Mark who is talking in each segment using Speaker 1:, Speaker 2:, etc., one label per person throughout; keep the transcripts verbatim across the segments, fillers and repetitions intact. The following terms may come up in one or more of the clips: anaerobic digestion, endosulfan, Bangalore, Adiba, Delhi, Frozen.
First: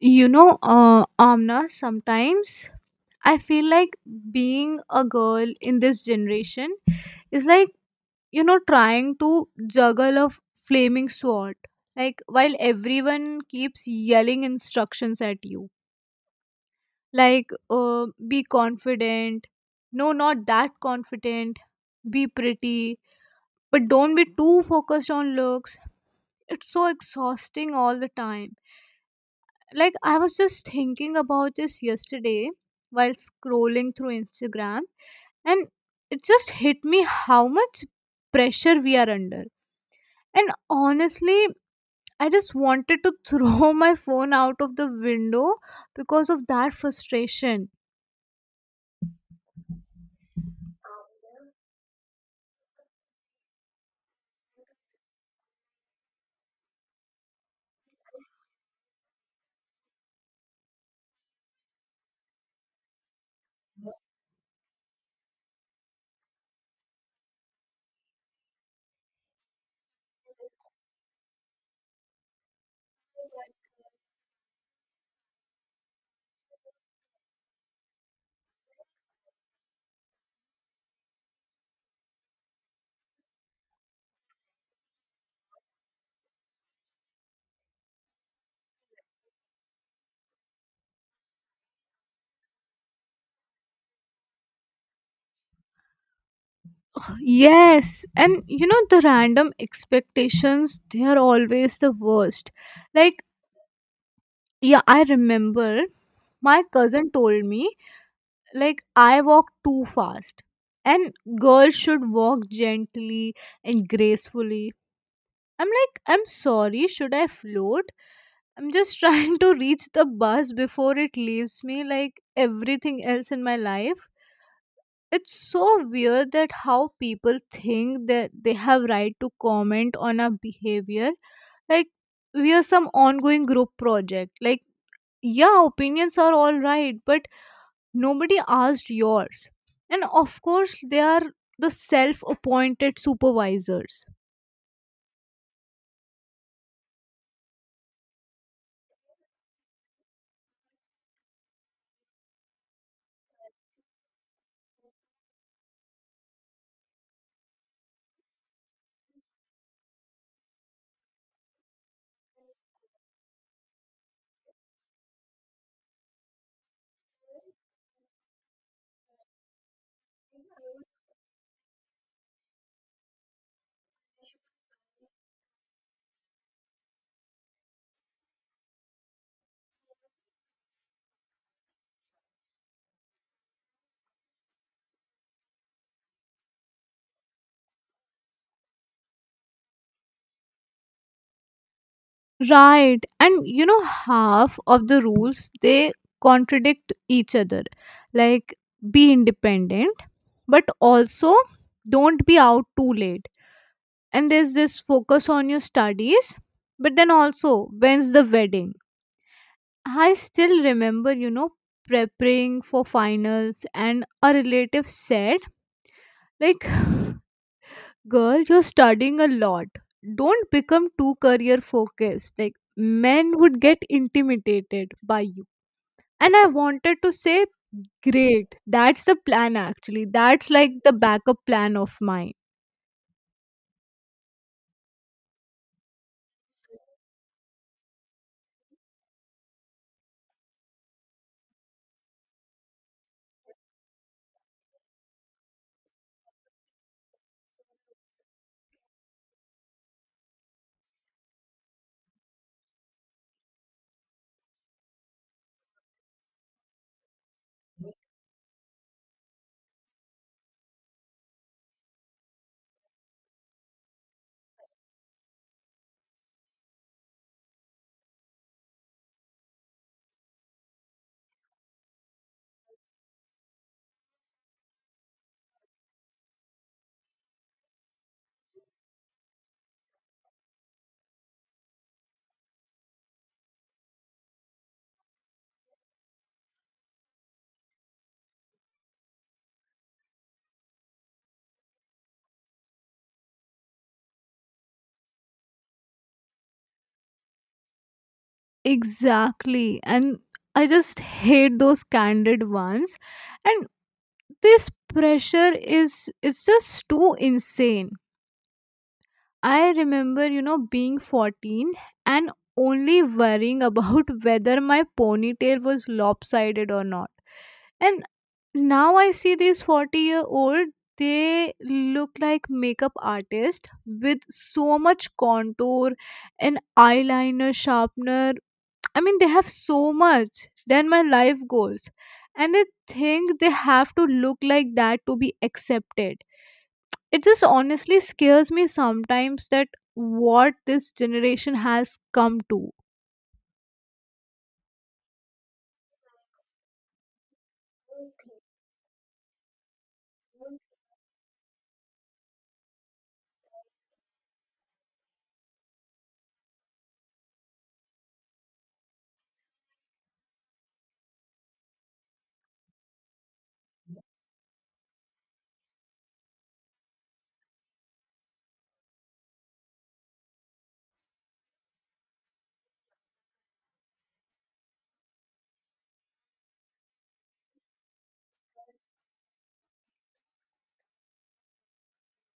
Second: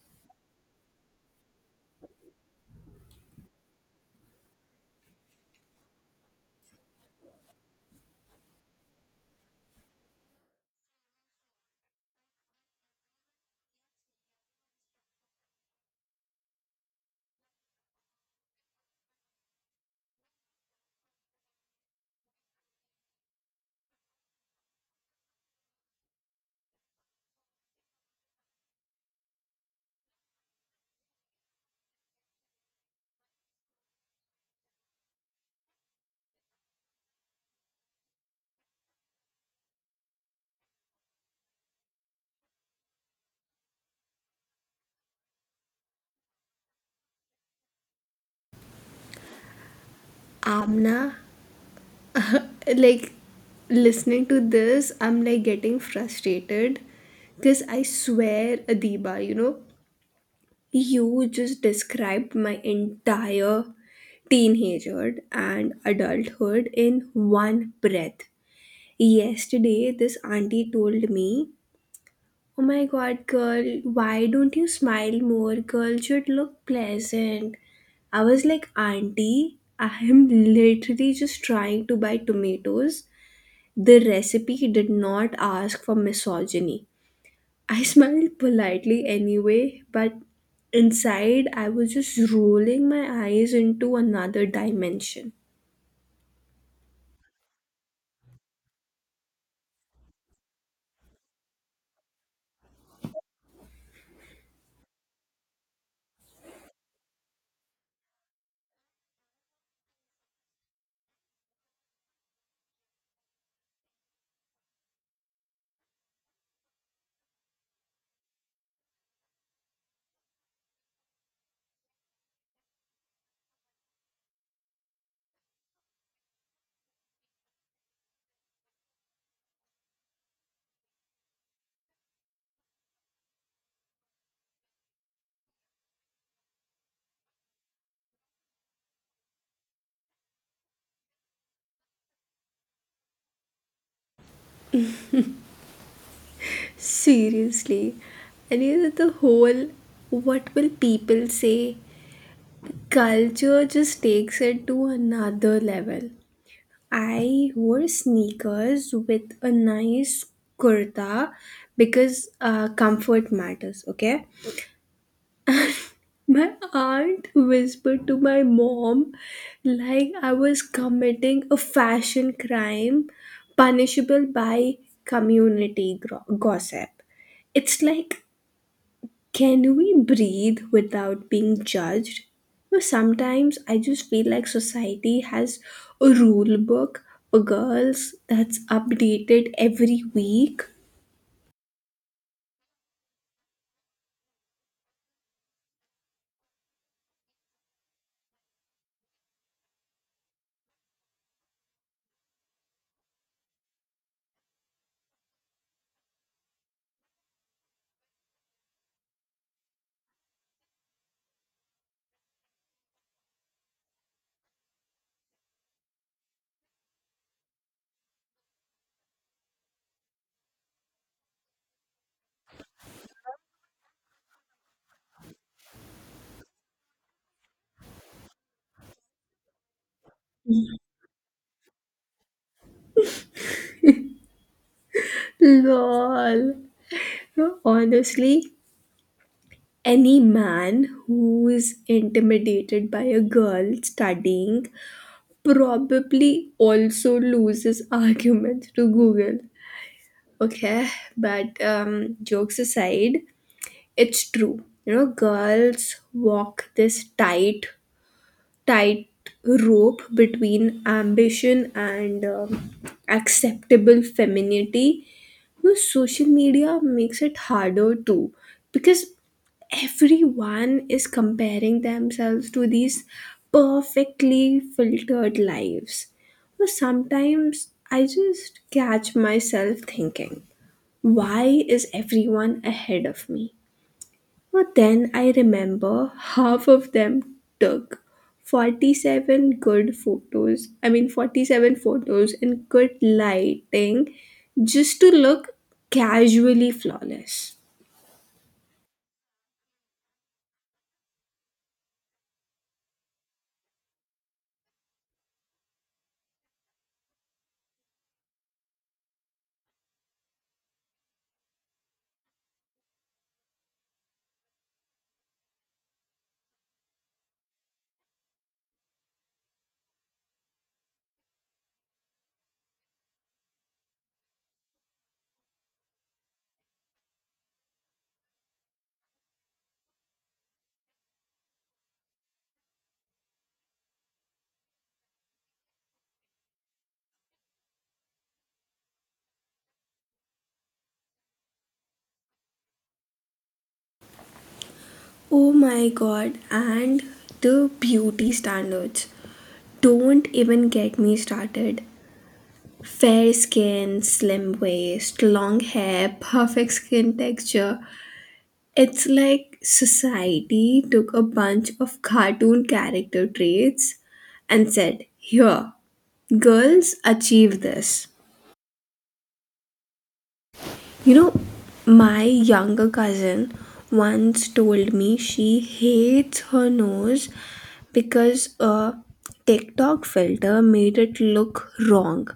Speaker 1: You know, uh, Amna, sometimes I feel like being a girl in this generation is like, you know, trying to juggle a flaming sword. Like, while everyone keeps yelling instructions at you, like, uh, be confident, no, not that confident, be pretty, but don't be too focused on looks. It's so exhausting all the time. Like, I was just thinking about this yesterday while scrolling through Instagram, and it just hit me how much pressure we are under. And honestly, I just wanted to throw my phone out of the window because of that frustration.
Speaker 2: Amna, like listening to this, I'm like getting frustrated because I swear, Adiba, you know, you just described my entire teenagehood and adulthood in one breath. Yesterday, this auntie told me, Oh my god, girl, why don't you smile more? Girl should look pleasant. I was like, Auntie, I am literally just trying to buy tomatoes. The recipe did not ask for misogyny. I smiled politely anyway, but inside I was just rolling my eyes into another dimension.
Speaker 1: Yes, and you know the random expectations, they are always the worst. Like, yeah, I remember my cousin told me like I walk too fast, and girls should walk gently and gracefully. I'm like, I'm sorry, should I float? I'm just trying to reach the bus before it leaves me like everything else in my life. It's so weird that how people think that they have right to comment on our behavior. Like, we are some ongoing group project. Like, yeah, opinions are all right, but nobody asked yours. And of course, they are the self appointed supervisors.
Speaker 2: Seriously. And you know, the whole what will people say culture just takes it to another level. I wore sneakers with a nice kurta because uh, comfort matters, okay? My aunt whispered to my mom like I was committing a fashion crime punishable by community gro- gossip. It's like, can we breathe without being judged? But sometimes I just feel like society has a rule book for girls that's updated every week.
Speaker 1: Right. And you know, half of the rules they contradict each other. Like, be independent, but also don't be out too late. And there's this focus on your studies, but then also, when's the wedding? I still remember, you know, preparing for finals, and a relative said, like, girl, you're studying a lot, don't become too career focused, like men would get intimidated by you. And I wanted to say, great, that's the plan, actually. That's like the backup plan of mine.
Speaker 2: Lol. No, honestly, any man who is intimidated by a girl studying probably also loses arguments to google, okay, but um, jokes aside, it's true, you know, girls walk this tight tight rope between ambition and um, acceptable femininity. No, social media makes it harder too because everyone is comparing themselves to these perfectly filtered lives. But sometimes I just catch myself thinking, why is everyone ahead of me? But then I remember half of them took forty-seven good photos. I mean, forty-seven photos in good lighting just to look casually flawless.
Speaker 1: Exactly. And I just hate those candid ones. And this pressure is it's just too insane. I remember, you know, being fourteen and only worrying about whether my ponytail was lopsided or not. And now I see these forty year old, they look like makeup artists with so much contour and eyeliner, sharpener. I mean, they have so much. Then my life goals. And they think they have to look like that to be accepted. It just honestly scares me sometimes that what this generation has come to.
Speaker 2: Oh my god, and the beauty standards. Don't even get me started. Fair skin, slim waist, long hair, perfect skin texture. It's like society took a bunch of cartoon character traits and said, Here, girls achieve this. You know, my younger cousin once told me she hates her nose because a TikTok filter made it look wrong.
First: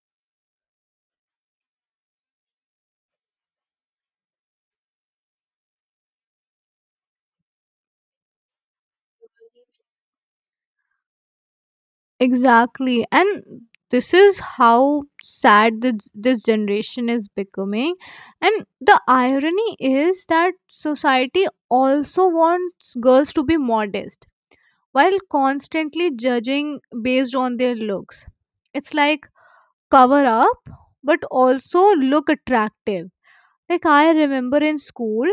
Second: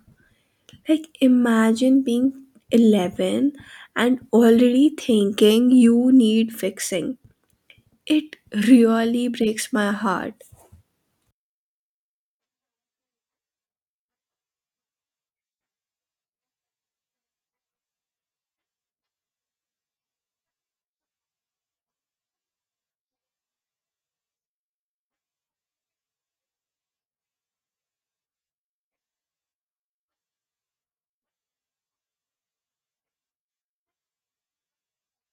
Speaker 2: Like, imagine being eleven and already thinking you need fixing. It really breaks my heart.
Speaker 1: Exactly. And this is how sad this, this generation is becoming. And the irony is that society also wants girls to be modest while constantly judging based on their looks. It's like cover up, but also look attractive. Like I remember in school,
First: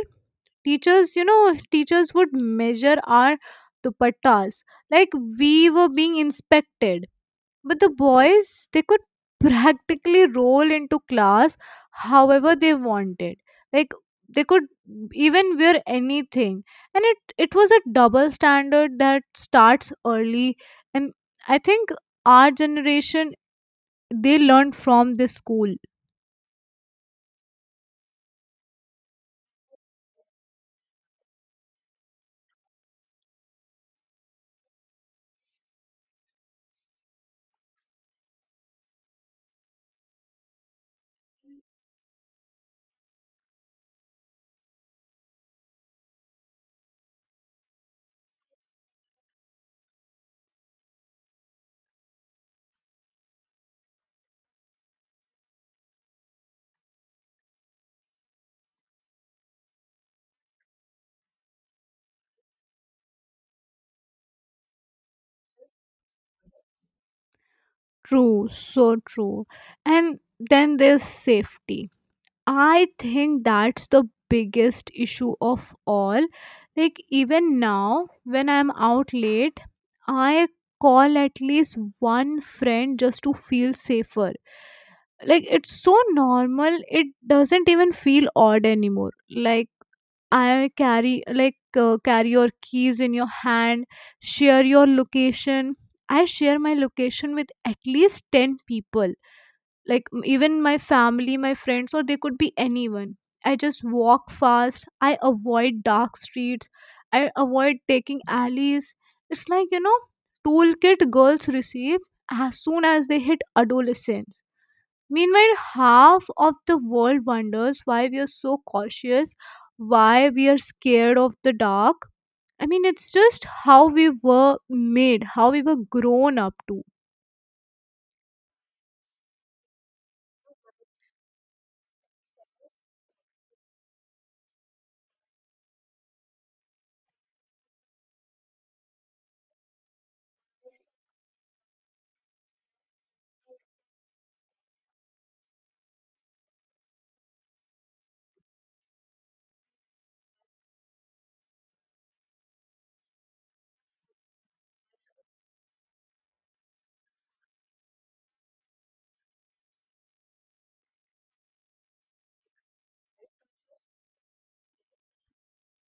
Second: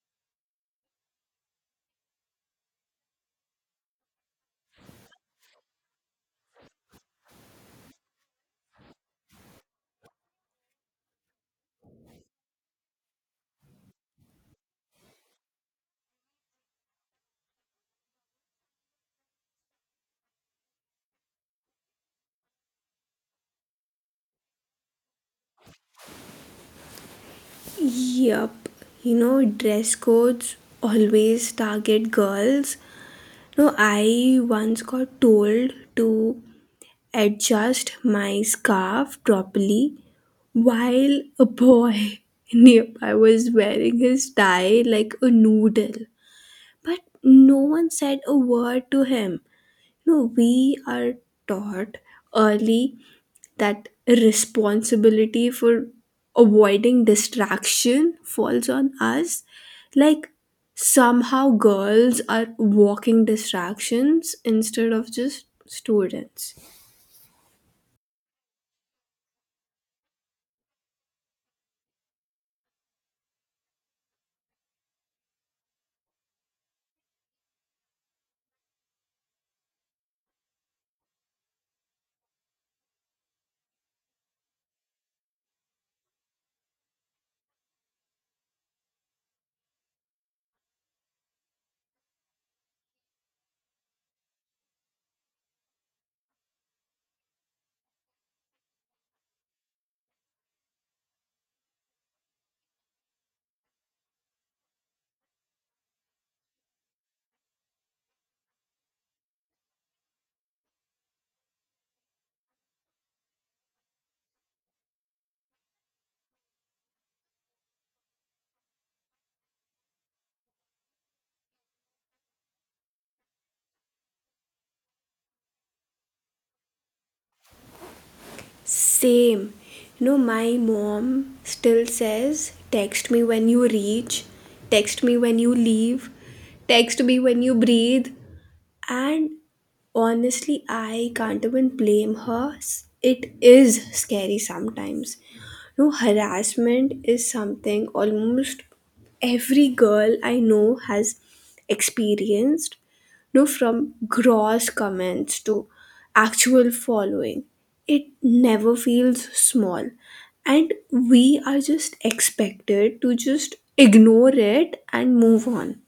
Speaker 1: teachers, you know, teachers would measure our dupattas like we were being inspected. But the boys, they could practically roll into class however they wanted. Like, they could even wear anything. And it, it was a double standard that starts early. And I think our generation, they learned from this school.
Speaker 2: Yup, you know, dress codes always target girls. No, I once got told to adjust my scarf properly while a boy nearby was wearing his tie like a noodle. But no one said a word to him. No, we are taught early that responsibility for avoiding distraction falls on us. Like, somehow girls are walking distractions instead of just students.
Speaker 1: True, so true. And then there's safety. I think that's the biggest issue of all. Like, even now, when I'm out late, I call at least one friend just to feel safer. Like, it's so normal, it doesn't even feel odd anymore. Like, I carry like uh, carry your keys in your hand, share your location. I share my location with at least ten people, like m- even my family, my friends, or they could be anyone. I just walk fast. I avoid dark streets. I avoid taking alleys. It's like, you know, toolkit girls receive as soon as they hit adolescence. Meanwhile, half of the world wonders why we are so cautious, why we are scared of the dark. I mean, it's just how we were made, how we were grown up to.
Speaker 2: Same. You know, my mom still says, text me when you reach, text me when you leave, text me when you breathe. And honestly, I can't even blame her. S- It is scary sometimes. No, harassment is something almost every girl I know has experienced. No, from gross comments to actual following. It never feels small. And we are just expected to just ignore it and move on.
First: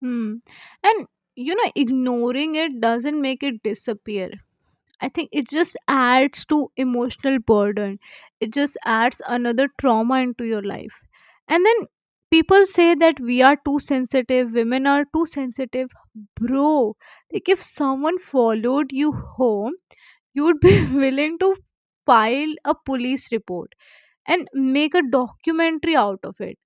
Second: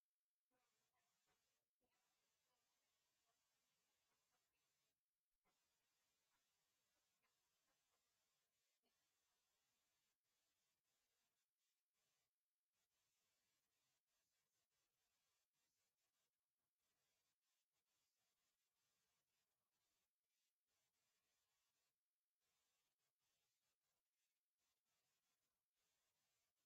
Speaker 1: Hmm. And you know, ignoring it doesn't make it disappear. I think it just adds to emotional burden. It just adds another trauma into your life. And then people say that we are too sensitive, women are too sensitive. Bro, like if someone followed you home, you would be willing to file a police report and make a documentary out of it.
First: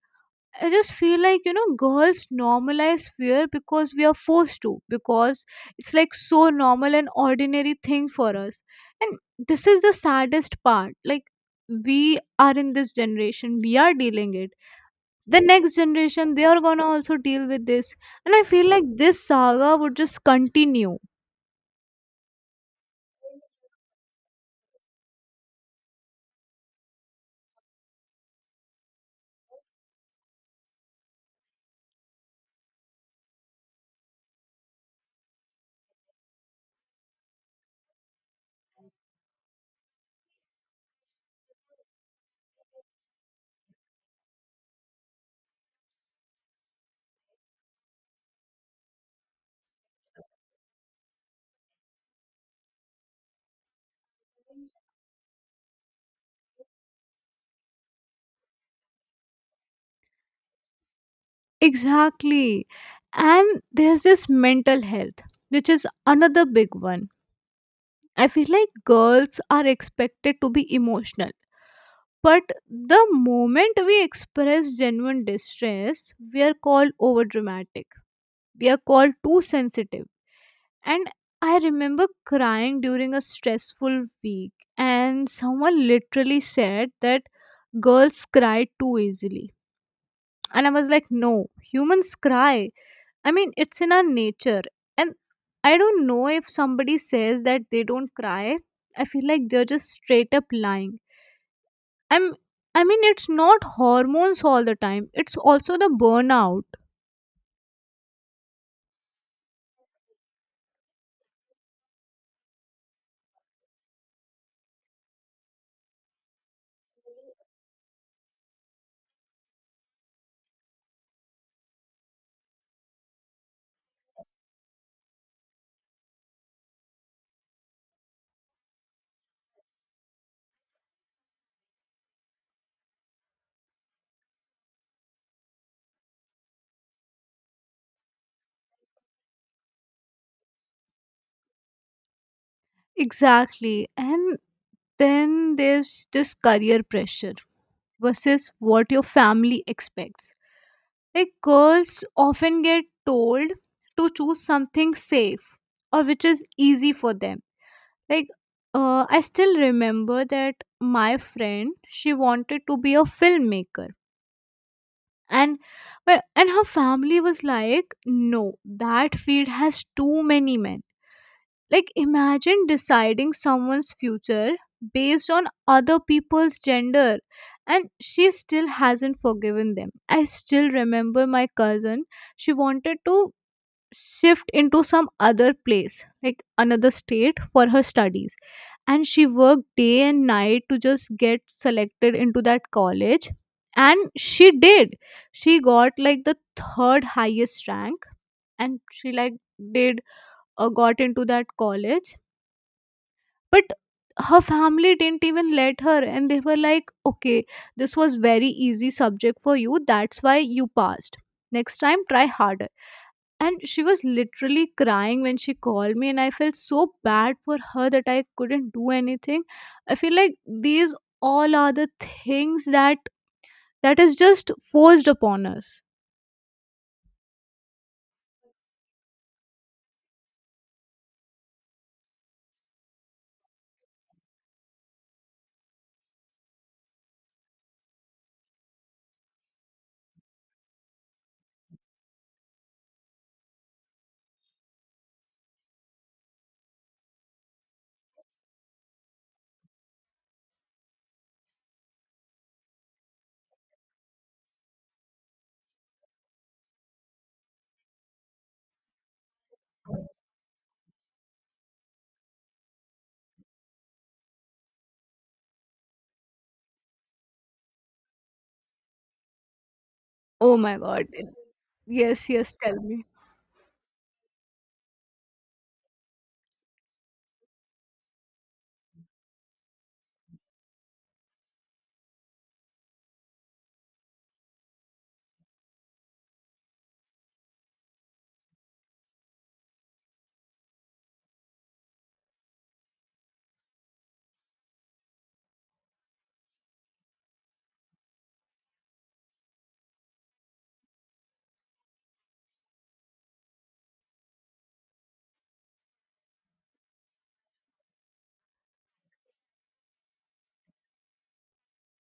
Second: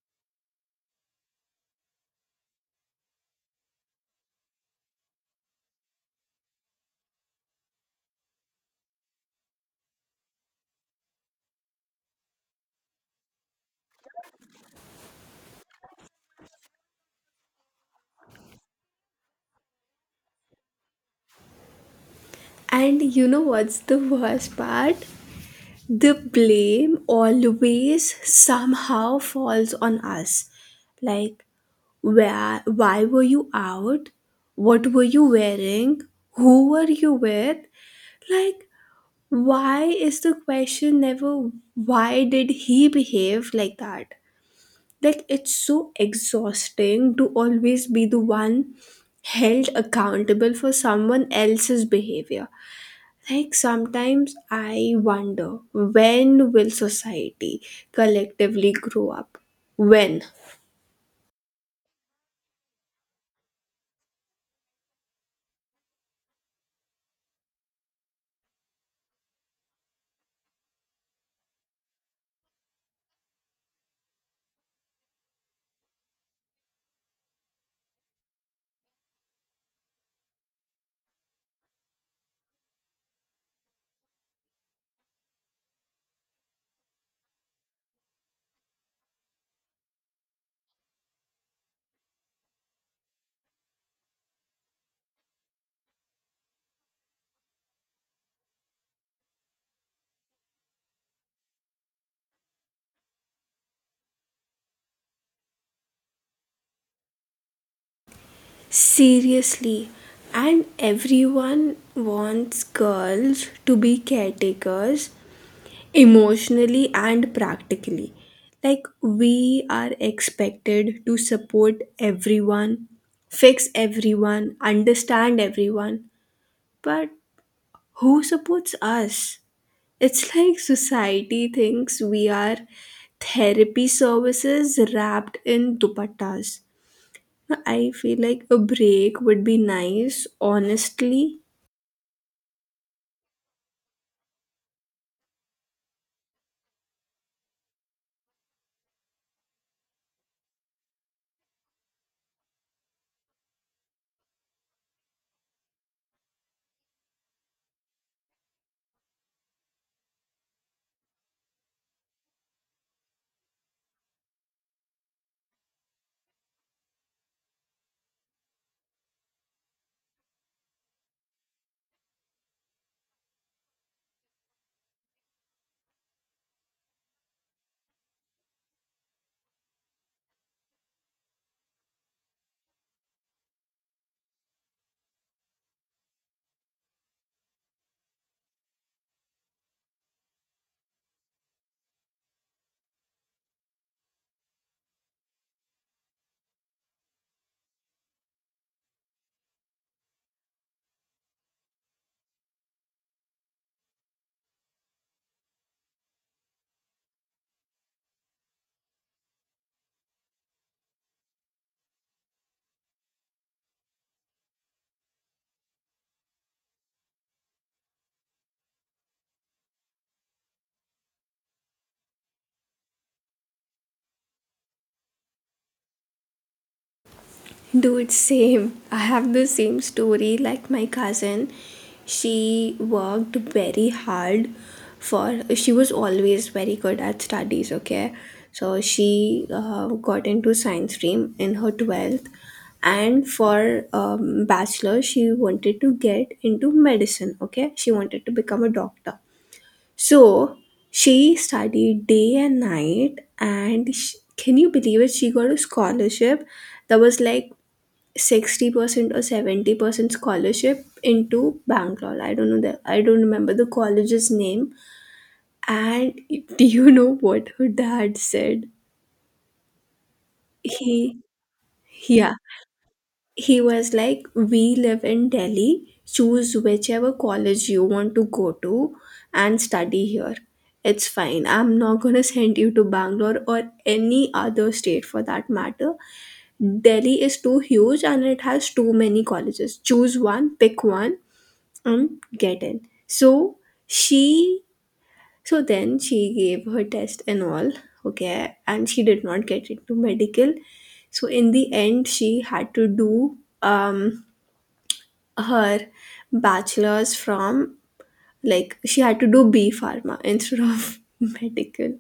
Speaker 1: I just feel like, you know, girls normalize fear because we are forced to, because it's like so normal and ordinary thing for us. And this is the saddest part. Like, we are in this generation, we are dealing it. The next generation, they are gonna also deal with this. And I feel like this saga would just continue.
Speaker 2: And you know what's the worst part? The blame always somehow falls on us. Like, where, why were you out? What were you wearing? Who were you with? Like, why is the question never, why did he behave like that? Like, it's so exhausting to always be the one held accountable for someone else's behavior. Like sometimes I wonder when will society collectively grow up? When?
Speaker 1: Exactly. And there's this mental health, which is another big one. I feel like girls are expected to be emotional. But the moment we express genuine distress, we are called over dramatic. We are called too sensitive. And I remember crying during a stressful week, and someone literally said that girls cry too easily. And I was like, no, humans cry. I mean, it's in our nature. And I don't know if somebody says that they don't cry. I feel like they're just straight up lying. I'm I mean it's not hormones all the time. It's also the burnout.
Speaker 2: Seriously. And everyone wants girls to be caretakers emotionally and practically. Like we are expected to support everyone, fix everyone, understand everyone. But who supports us? It's like society thinks we are therapy services wrapped in dupattas. I feel like a break would be nice, honestly.
Speaker 1: Exactly. And then there's this career pressure versus what your family expects. Like girls often get told to choose something safe or which is easy for them. Like, uh, I still remember that my friend, she wanted to be a filmmaker, and well, and her family was like, no, that field has too many men. Like, imagine deciding someone's future based on other people's gender. And she still hasn't forgiven them. I still remember my cousin, she wanted to shift into some other place, like another state for her studies. And she worked day and night to just get selected into that college. And she did. She got like the third highest rank. And she like did uh, got into that college, but her family didn't even let her. And they were like, okay, this was very easy subject for you, that's why you passed. Next time try harder. And she was literally crying when she called me, and I felt so bad for her that I couldn't do anything. I feel like these all are the things that that is just forced upon us.
Speaker 2: Dude, same. I have the same story like my cousin. She worked very hard for, she was always very good at studies, okay? So she uh, got into science stream in her twelfth. And for um, bachelor, she wanted to get into medicine, okay? She wanted to become a doctor. So she studied day and night, and sh can you believe it? She got a scholarship that was like sixty percent or seventy percent scholarship into Bangalore. I don't know that. I don't remember the college's name. And do you know what her dad said?
Speaker 1: Oh my god.
Speaker 2: He,
Speaker 1: Yes,
Speaker 2: yeah,
Speaker 1: yes, tell me.
Speaker 2: he was like, We live in Delhi, choose whichever college you want to go to and study here. It's fine. I'm not gonna send you to Bangalore or any other state for that matter. Delhi is too huge and it has too many colleges. Choose one, pick one, Um, get in. So she, so then she gave her test and all, okay, and she did not get into medical. So in the end, she had to do um her bachelor's from like she had to do B pharma instead of medical,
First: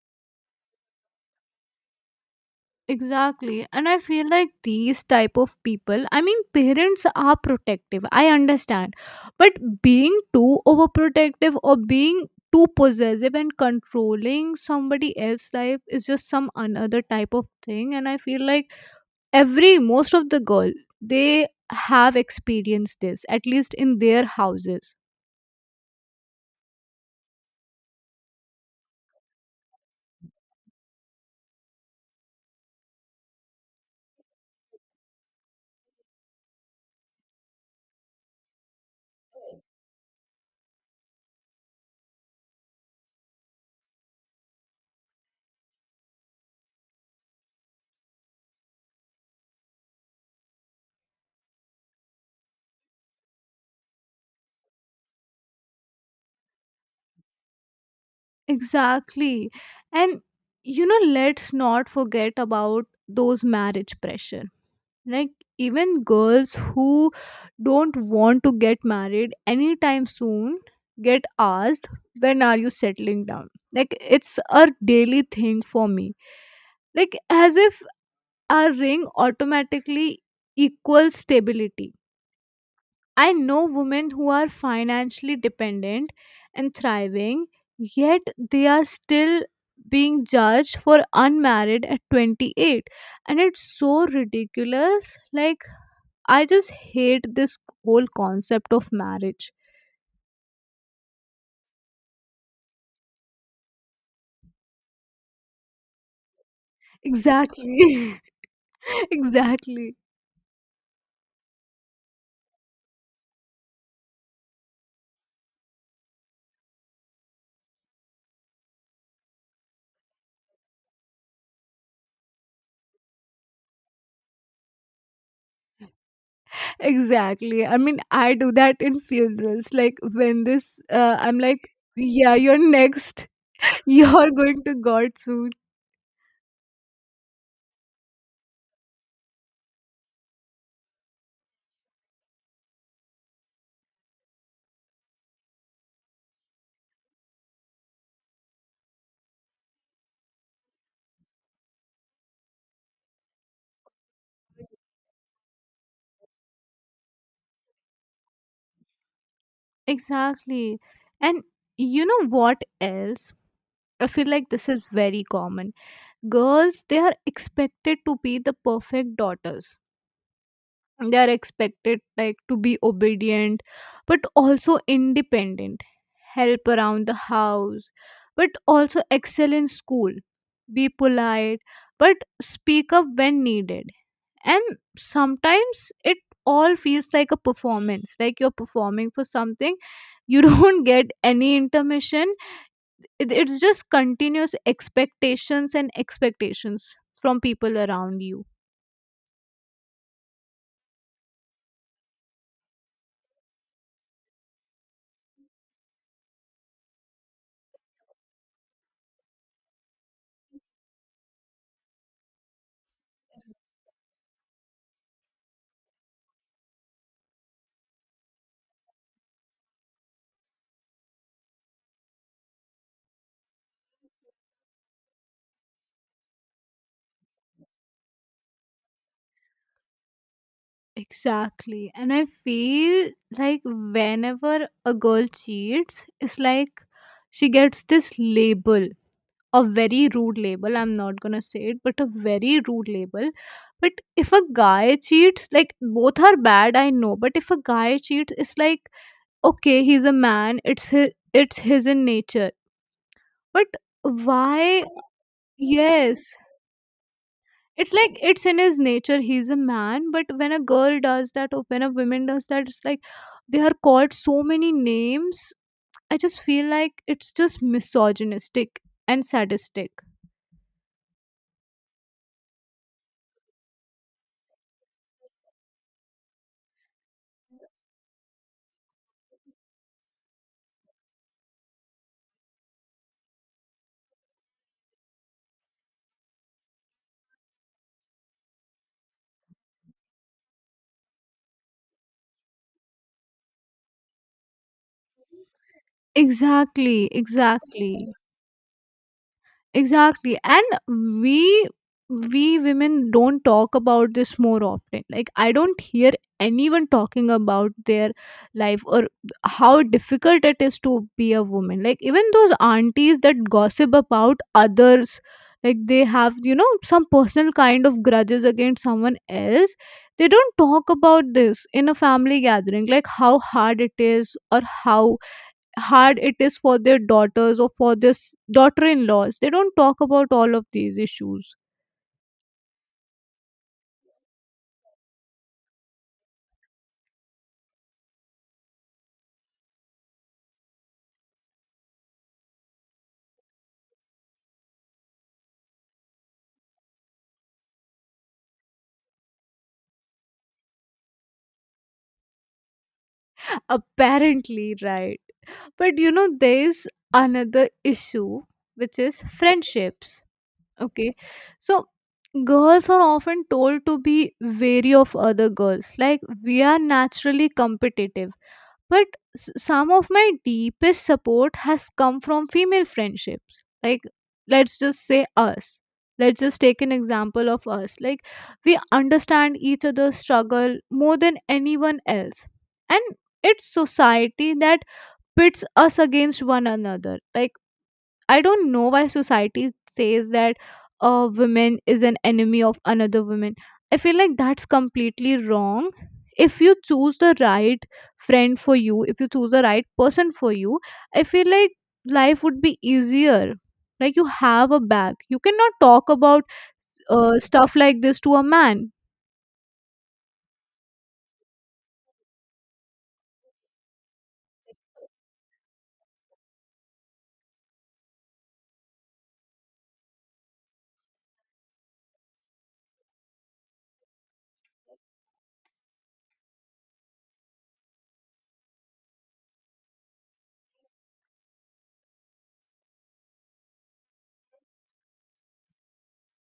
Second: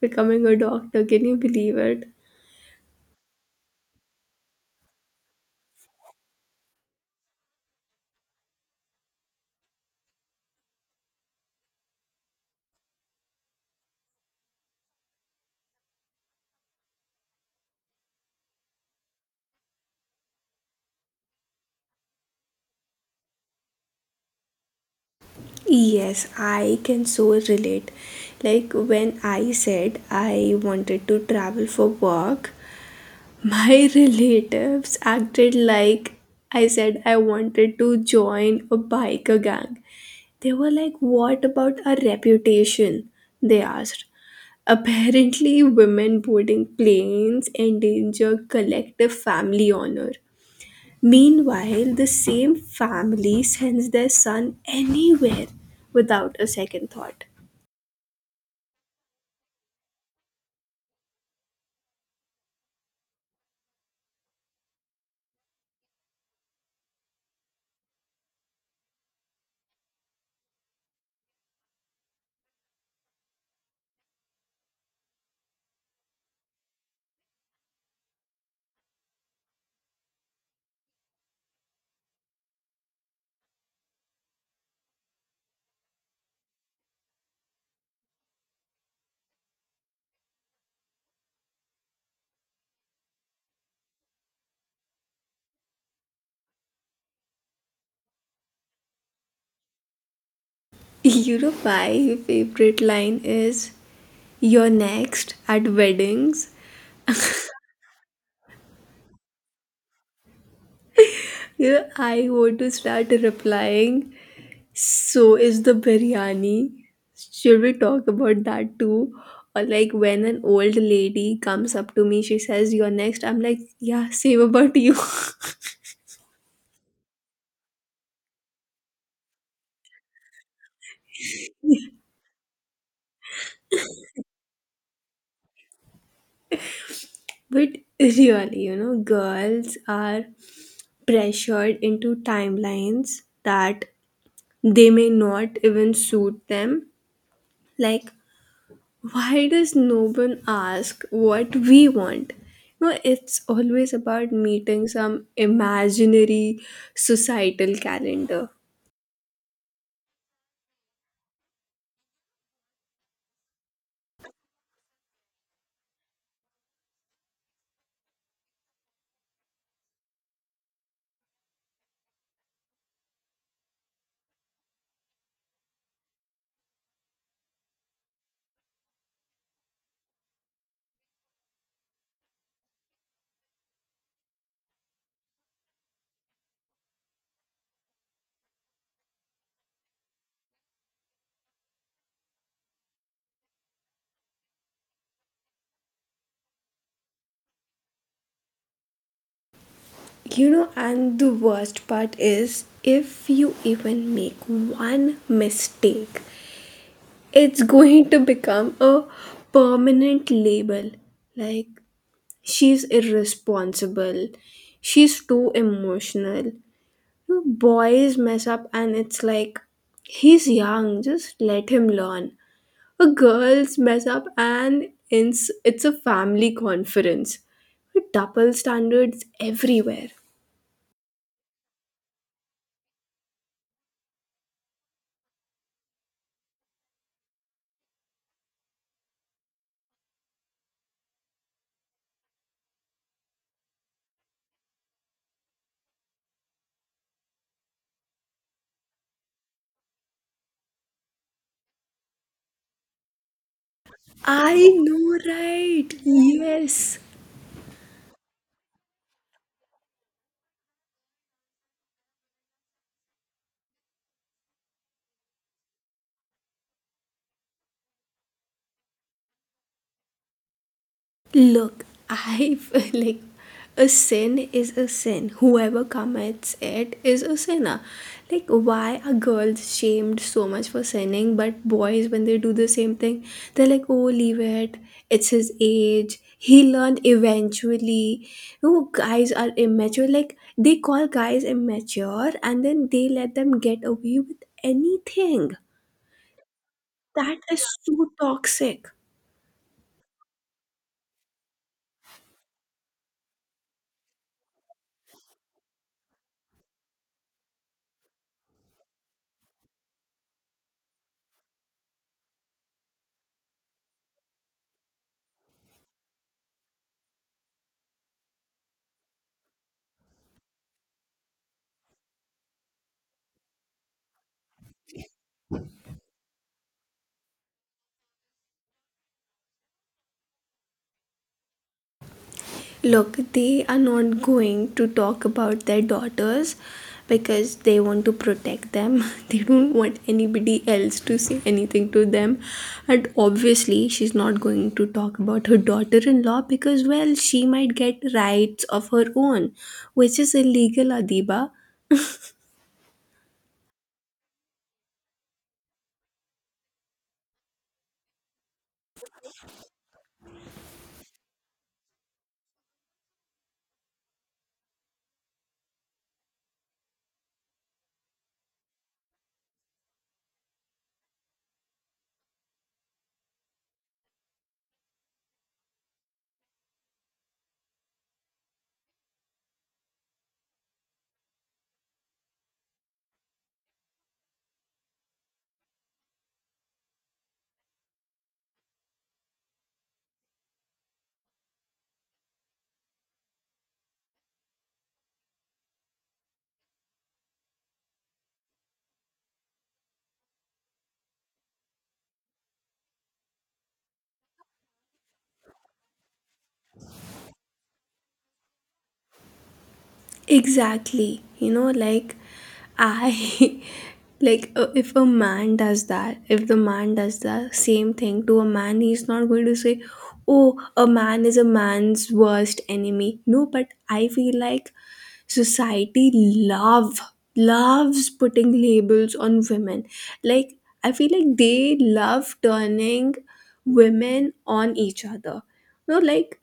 Speaker 2: becoming a doctor. Can you believe it?
Speaker 1: Exactly. And I feel like these type of people, I mean, parents are protective, I understand, but being too overprotective or being too possessive and controlling somebody else's life is just some another type of thing. And I feel like every most of the girl, they have experienced this at least in their houses.
Speaker 2: Yes, I can so relate. Like when I said I wanted to travel for work, my relatives acted like I said I wanted to join a biker gang. They were like, What about our reputation? They asked. Apparently, women boarding planes endanger collective family honor. Meanwhile, the same family sends their son anywhere without a second thought.
Speaker 1: Exactly. And you know, let's not forget about those marriage pressure. Like, even girls who don't want to get married anytime soon get asked, when are you settling down? Like, it's a daily thing for me. Like, as if a ring automatically equals stability. I know women who are financially dependent and thriving, yet they are still being judged for unmarried at twenty-eight. And it's so ridiculous, like I just hate this whole concept of marriage.
Speaker 2: You know, my favorite line is You're next at weddings.
Speaker 1: Exactly. Exactly.
Speaker 2: Yeah, I want to start replying. So is the biryani. Should we talk about that too? Or like when an old lady comes up to me, she says, You're next. I'm like, Yeah, same about you.
Speaker 1: Exactly. I mean, I do that in funerals. Like, when this, uh, I'm like, yeah, you're next. You're going to God soon.
Speaker 2: But really, you know, girls are pressured into timelines that they may not even suit them. Like, why does no one ask what we want? No, it's always about meeting some imaginary societal calendar.
Speaker 1: Exactly. And you know what else? I feel like this is very common. Girls, they are expected to be the perfect daughters. They are expected like to be obedient but also independent, help around the house but also excel in school, be polite but speak up when needed. And sometimes it all feels like a performance, like you're performing for something you don't get any intermission. It- it's just continuous expectations and expectations from people around you.
Speaker 2: You know, and the worst part is if you even make one mistake, it's going to become a permanent label. Like, she's irresponsible, she's too emotional. Boys mess up and it's like, he's young, just let him learn. Or girls mess up and it's, it's a family conference. With double standards everywhere.
Speaker 1: Exactly. And I feel like whenever a girl cheats, it's like she gets this label, a very rude label. I'm not gonna say it, but a very rude label. But if a guy cheats, like both are bad, I know. But if a guy cheats, it's like, okay, he's a man, it's his, it's his in nature. But
Speaker 2: I
Speaker 1: why?
Speaker 2: know, right?
Speaker 1: Yes.
Speaker 2: Yes.
Speaker 1: It's like it's in his nature. He's a man, but when a girl does that or when a woman does that, it's like they are called so many names. I just feel like it's just misogynistic and sadistic.
Speaker 2: Look, I feel like a sin is a sin. Whoever commits it is a sinner. Like, why are girls shamed so much for sinning, but boys, when they do the same thing, they're like, oh, leave it. It's his age. He learned eventually. No, guys are immature. Like, they call guys immature and then they let them get away with anything.
Speaker 1: Exactly,
Speaker 2: That is
Speaker 1: exactly.
Speaker 2: so toxic.
Speaker 1: Exactly. And we we women don't talk about this more often. Like I don't hear anyone talking about their life or how difficult it is to be a woman. Like even those aunties that gossip about others, like they have, you know, some personal kind of grudges against someone else. They don't talk about this in a family gathering, like how hard it is or how hard it is for their daughters or for this daughter-in-laws. They don't talk about all of these issues.
Speaker 2: Look, they are not going to talk about their daughters because they want to protect them. They don't want anybody else to say anything to them. And obviously, she's not going to talk about her daughter in law because, well, she might get rights of her own, which is illegal, Adiba.
Speaker 1: Apparently, right? But you know there is another issue, which is friendships. Okay, so girls are often told to be wary of other girls, like we are naturally competitive. But s- some of my deepest support has come from female friendships. Like, let's just say us. Let's just take an example of us. Like, we understand each other's struggle more than anyone else. And it's society that pits us against one another. Like, I don't know why society says that a woman is an enemy of another woman. I feel like that's completely wrong. If you choose the right friend for you, if you choose the right person for you, I feel like life would be easier. Like, you have a back. You cannot talk about uh, stuff like this to a man.
Speaker 2: Exactly. You know, like I like uh, if a man does that, if the man does the same thing to a man, he's not going to say, "Oh, a man is a man's worst enemy." No, but I feel like society love loves putting labels on women. Like I feel like they love turning women on each other. No, like,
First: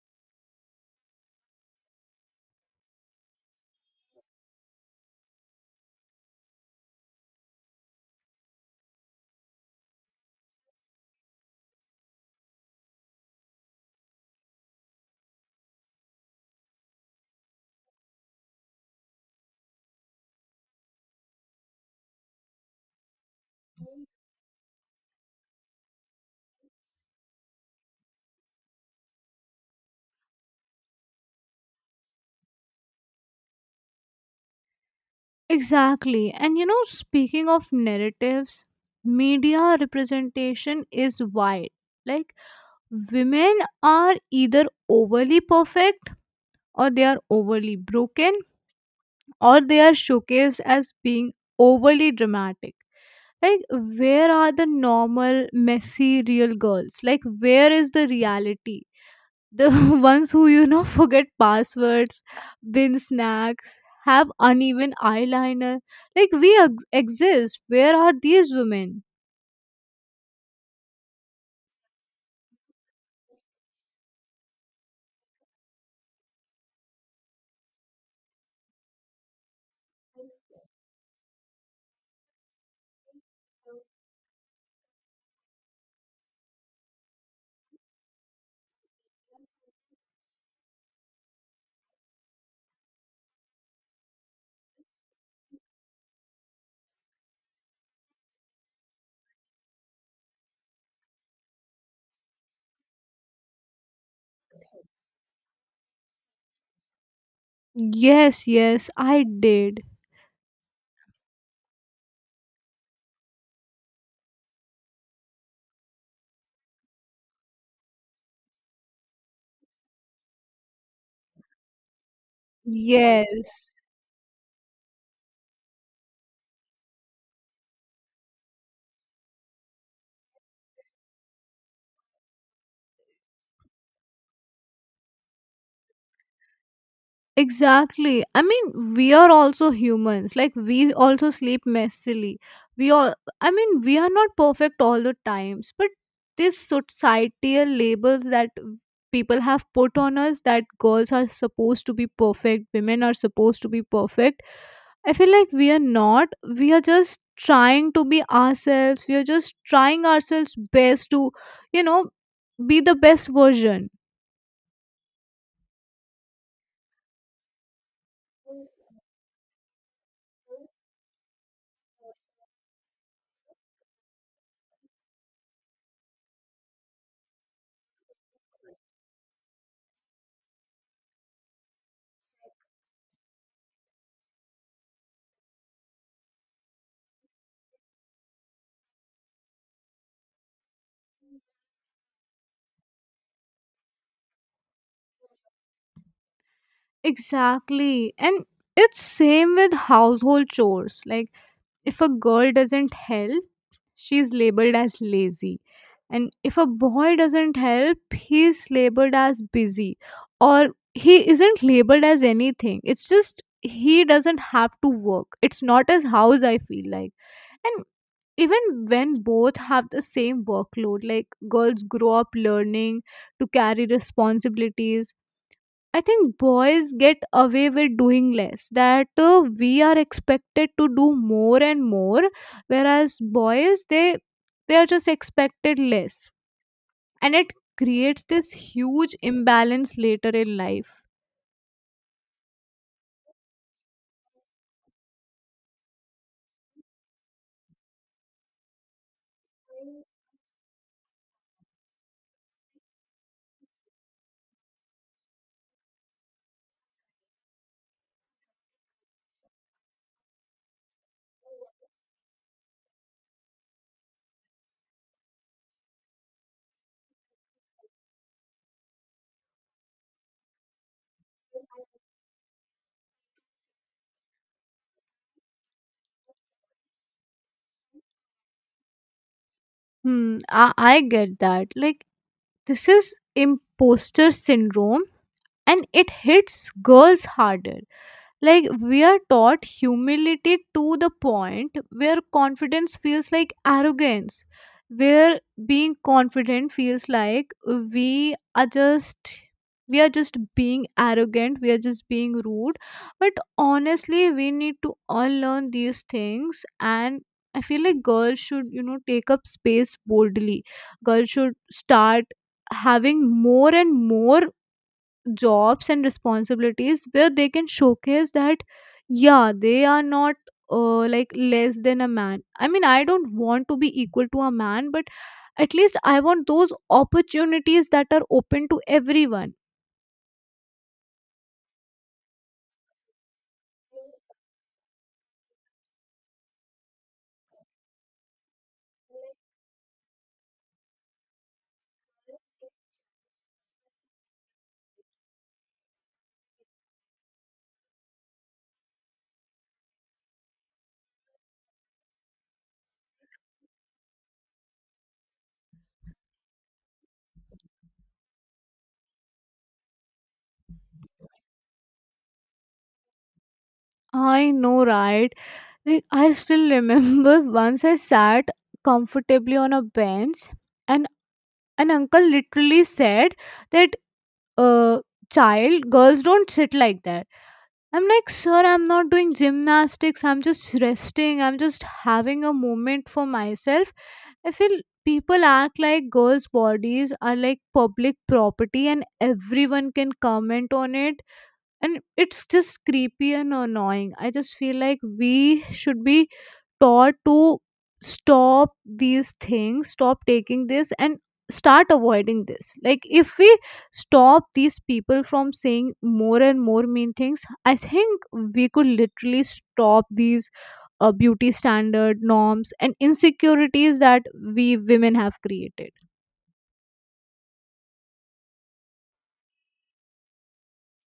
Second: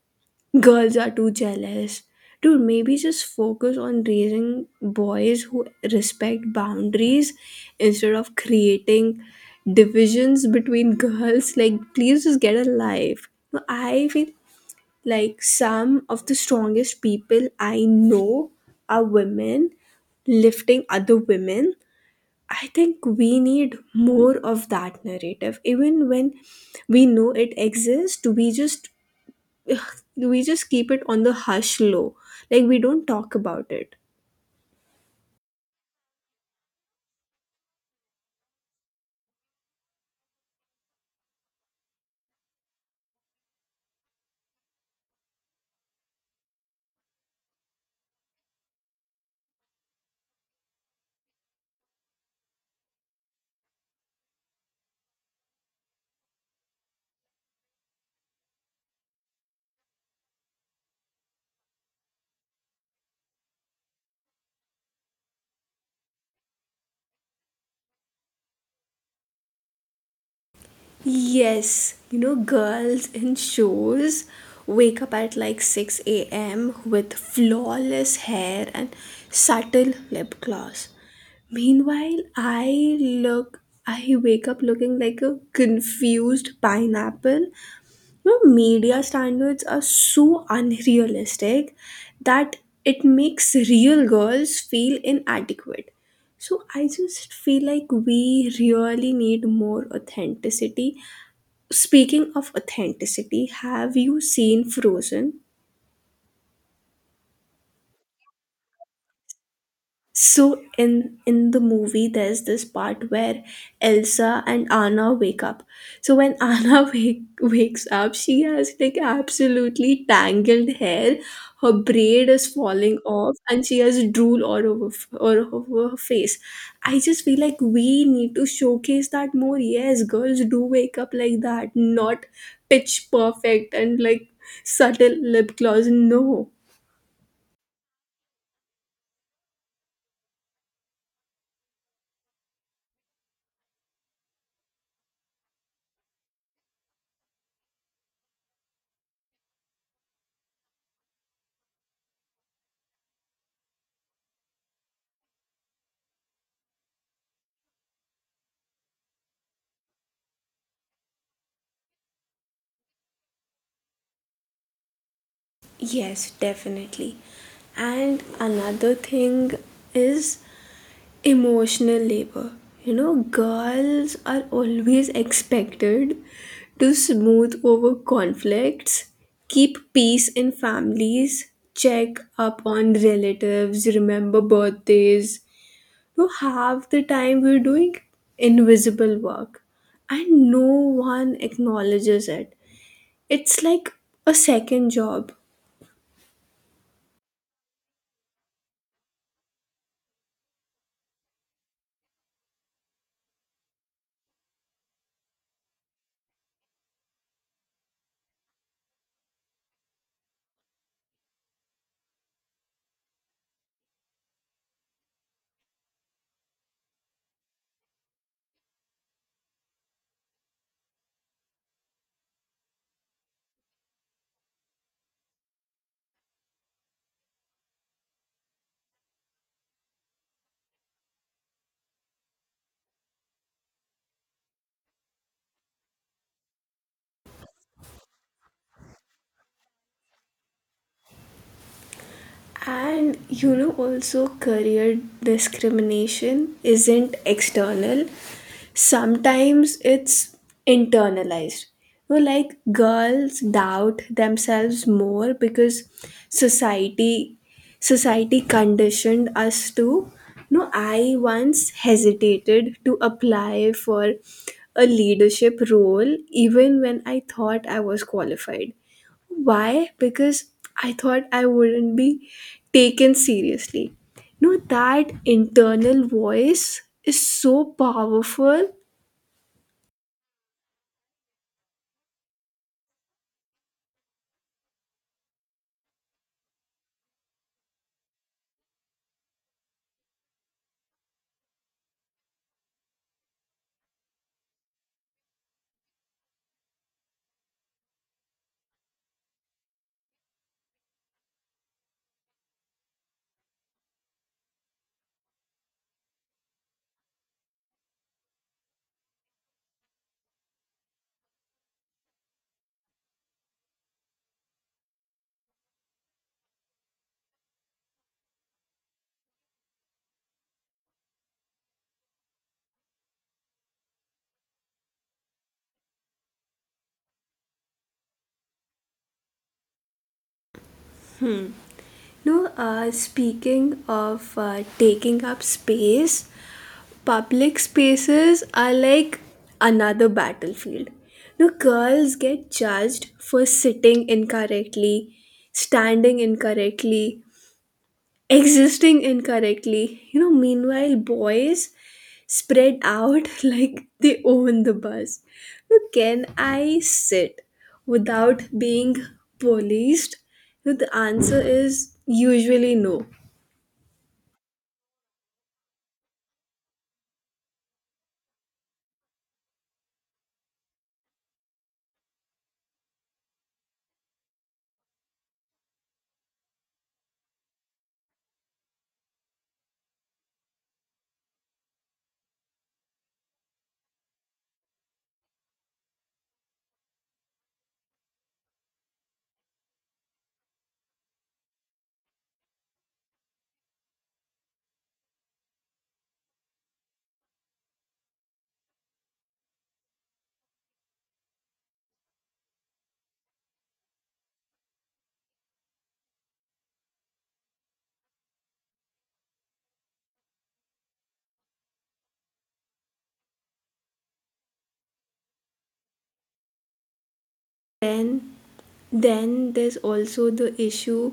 Speaker 2: girls are too jealous. Dude, maybe just focus on raising boys who respect boundaries instead of creating divisions between girls. Like, please just get a life. No, I feel like some of the strongest people I know are women lifting other women. I think we need more of that narrative. Even when we know it exists, we just we just keep it on the hush low. Like we don't talk about it.
Speaker 1: Exactly. And you know, speaking of narratives, media representation is wide. Like, women are either overly perfect, or they are overly broken, or they are showcased as being overly dramatic. Like, where are the normal, messy, real girls? Like, where is the reality, the ones who, you know, forget passwords, bin snacks, have uneven eyeliner? Like, we ex- exist. Where are these women?
Speaker 2: Yes, you know, girls in shows wake up at like six a m with flawless hair and subtle lip gloss. Meanwhile, I look, I wake up looking like a confused pineapple. You know, media standards are so unrealistic that it makes real girls feel inadequate. So I just feel like we really need more authenticity. Speaking of authenticity, have you seen Frozen?
Speaker 1: Yes, yes, I did.
Speaker 2: So in in the movie, there's this part where Elsa and Anna wake up. So when Anna wake, wakes up, she has like absolutely tangled hair. Her braid is falling off, and
Speaker 1: Yes.
Speaker 2: she has drool all over f- all over her face. I just feel like we need to showcase that more. Yes, girls do wake up like that, not pitch perfect and like subtle lip gloss. No.
Speaker 1: Exactly. I mean, we are also humans. Like, we also sleep messily. We all I mean, we are not perfect all the times, but this societal labels that people have put on us, that girls are supposed to be perfect, women are supposed to be perfect. I feel like we are not. We are just trying to be ourselves. We are just trying ourselves best to, you know, be the best version.
Speaker 2: Yes, definitely. And another thing is emotional labor. You know, girls are always expected to smooth over conflicts, keep peace in families, check up on relatives, remember birthdays. You half the time we're doing invisible work and no one acknowledges it. It's like a second job.
Speaker 1: Exactly. And it's same with household chores. Like, if a girl doesn't help, she's labeled as lazy. And if a boy doesn't help, he's labeled as busy, or he isn't labeled as anything. It's just he doesn't have to work. It's not his house, I feel like. And even when both have the same workload, like, girls grow up learning to carry responsibilities. I think boys get away with doing less, that uh, we are expected to do more and more, whereas boys, they they are just expected less, and it creates this huge imbalance later in life.
Speaker 2: And you know, also career discrimination isn't external. Sometimes it's internalized. You know, like girls doubt themselves more because society society conditioned us to. No, I once hesitated to apply for a leadership role even when I thought I was qualified. Why? Because I thought I wouldn't be taken seriously. No, that internal voice is so powerful.
Speaker 1: Hmm, I, I get that. Like, this is imposter syndrome, and it hits girls harder. Like, we are taught humility to the point where confidence feels like arrogance, where being confident feels like we are just. We are just being arrogant, we are just being rude. But honestly, we need to unlearn these things. And I feel like girls should, you know, take up space boldly. Girls should start having more and more jobs and responsibilities where they can showcase that yeah, they are not uh, like less than a man. I mean, I don't want to be equal to a man, but at least I want those opportunities that are open to everyone.
Speaker 2: No, uh, speaking of uh, taking up space, public spaces are like another battlefield. No, girls get judged for sitting incorrectly, standing incorrectly, existing incorrectly. You know, meanwhile, boys spread out like they own the bus. Now, can I sit without being policed? You know, the answer is usually no.
Speaker 1: I know, right? Like, I still remember once I sat comfortably on a bench, and an uncle literally said that uh child girls don't sit like that. I'm like, sir, I'm not doing gymnastics. I'm just resting. I'm just having a moment for myself. I feel people act like girls' bodies are like public property and everyone can comment on it. And it's just creepy and annoying. I just feel like we should be taught to stop these things, stop taking this, and start avoiding this. Like, if we stop these people from saying more and more mean things, I think we could literally stop these uh, beauty standard norms and insecurities that we women have created.
Speaker 2: And then there's also the issue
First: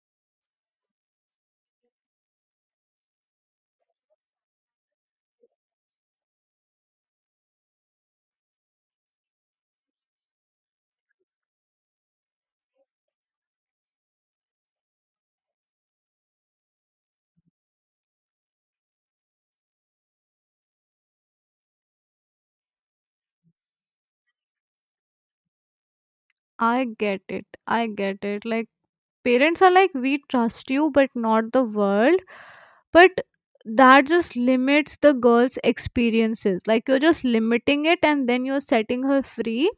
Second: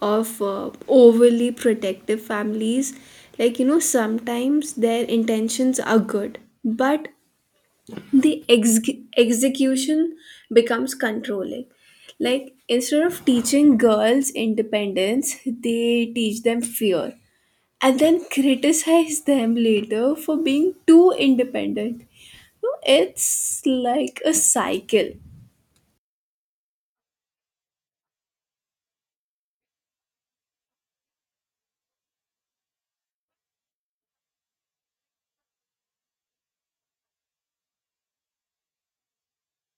Speaker 2: of uh, overly protective families. Like, you know, sometimes their intentions are good, but the ex- execution becomes controlling, like instead of teaching girls independence they teach them fear and then criticize them later for being too independent. No, it's like a cycle.
Speaker 1: I get it i get it Like, parents are like, we trust you but not the world. But that just limits the girl's experiences. Like, you're just limiting it and then you're setting her free.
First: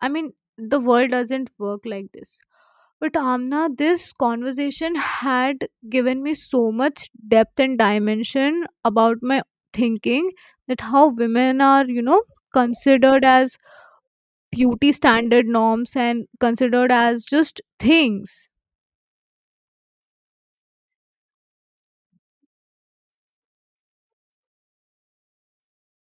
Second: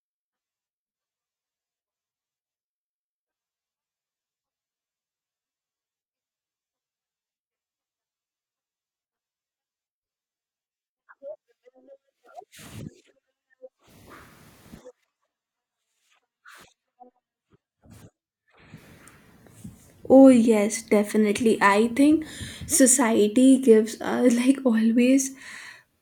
Speaker 1: I mean, the world doesn't work like this. But Amna, this conversation had given me so much depth and dimension about my thinking, that how women are, you know, considered as beauty standard norms and considered as just things.
Speaker 2: Oh yes, definitely, I think society gives us like always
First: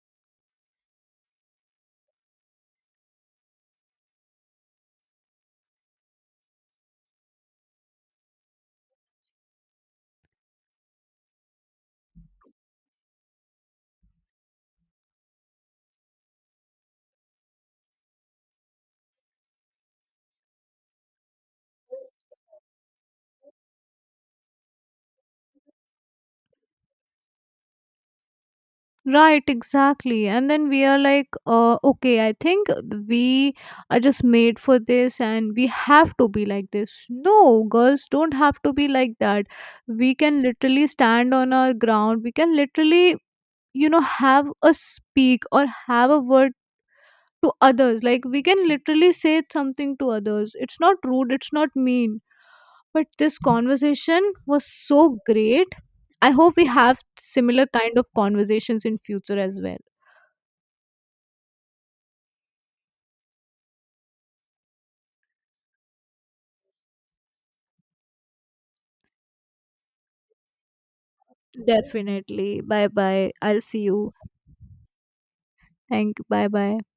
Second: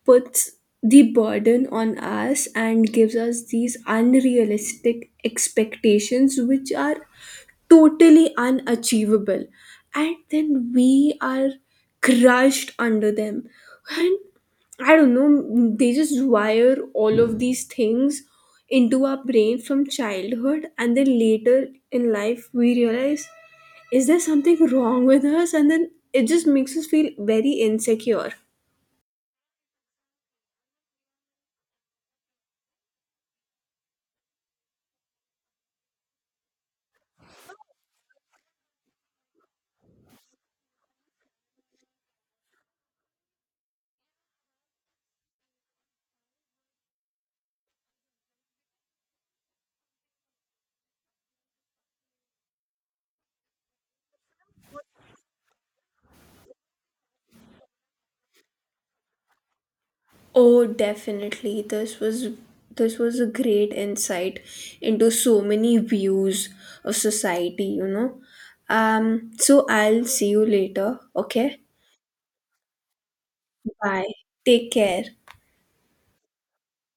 Speaker 2: puts the burden on us and gives us these unrealistic expectations which are totally unachievable and then we are crushed under them, and I don't know, they just wire all of these things into our brain from childhood and then later in life we realize is there something wrong with us and then it just makes us feel very insecure.
Speaker 1: Right, exactly. And then we are like, uh, okay, I think we are just made for this and we have to be like this. No, girls don't have to be like that. We can literally stand on our ground. We can literally, you know, have a speak or have a word to others. Like, we can literally say something to others. It's not rude, it's not mean. But this conversation was so great. I hope we have similar kind of conversations in future as well.
Speaker 2: Oh, definitely. This was this was a great insight into so many views of society, you know. Um, so I'll see you later, okay?
Speaker 1: Definitely. Bye bye. I'll see
Speaker 2: Bye.
Speaker 1: you.
Speaker 2: Take care.
Speaker 1: Thank you. Bye bye.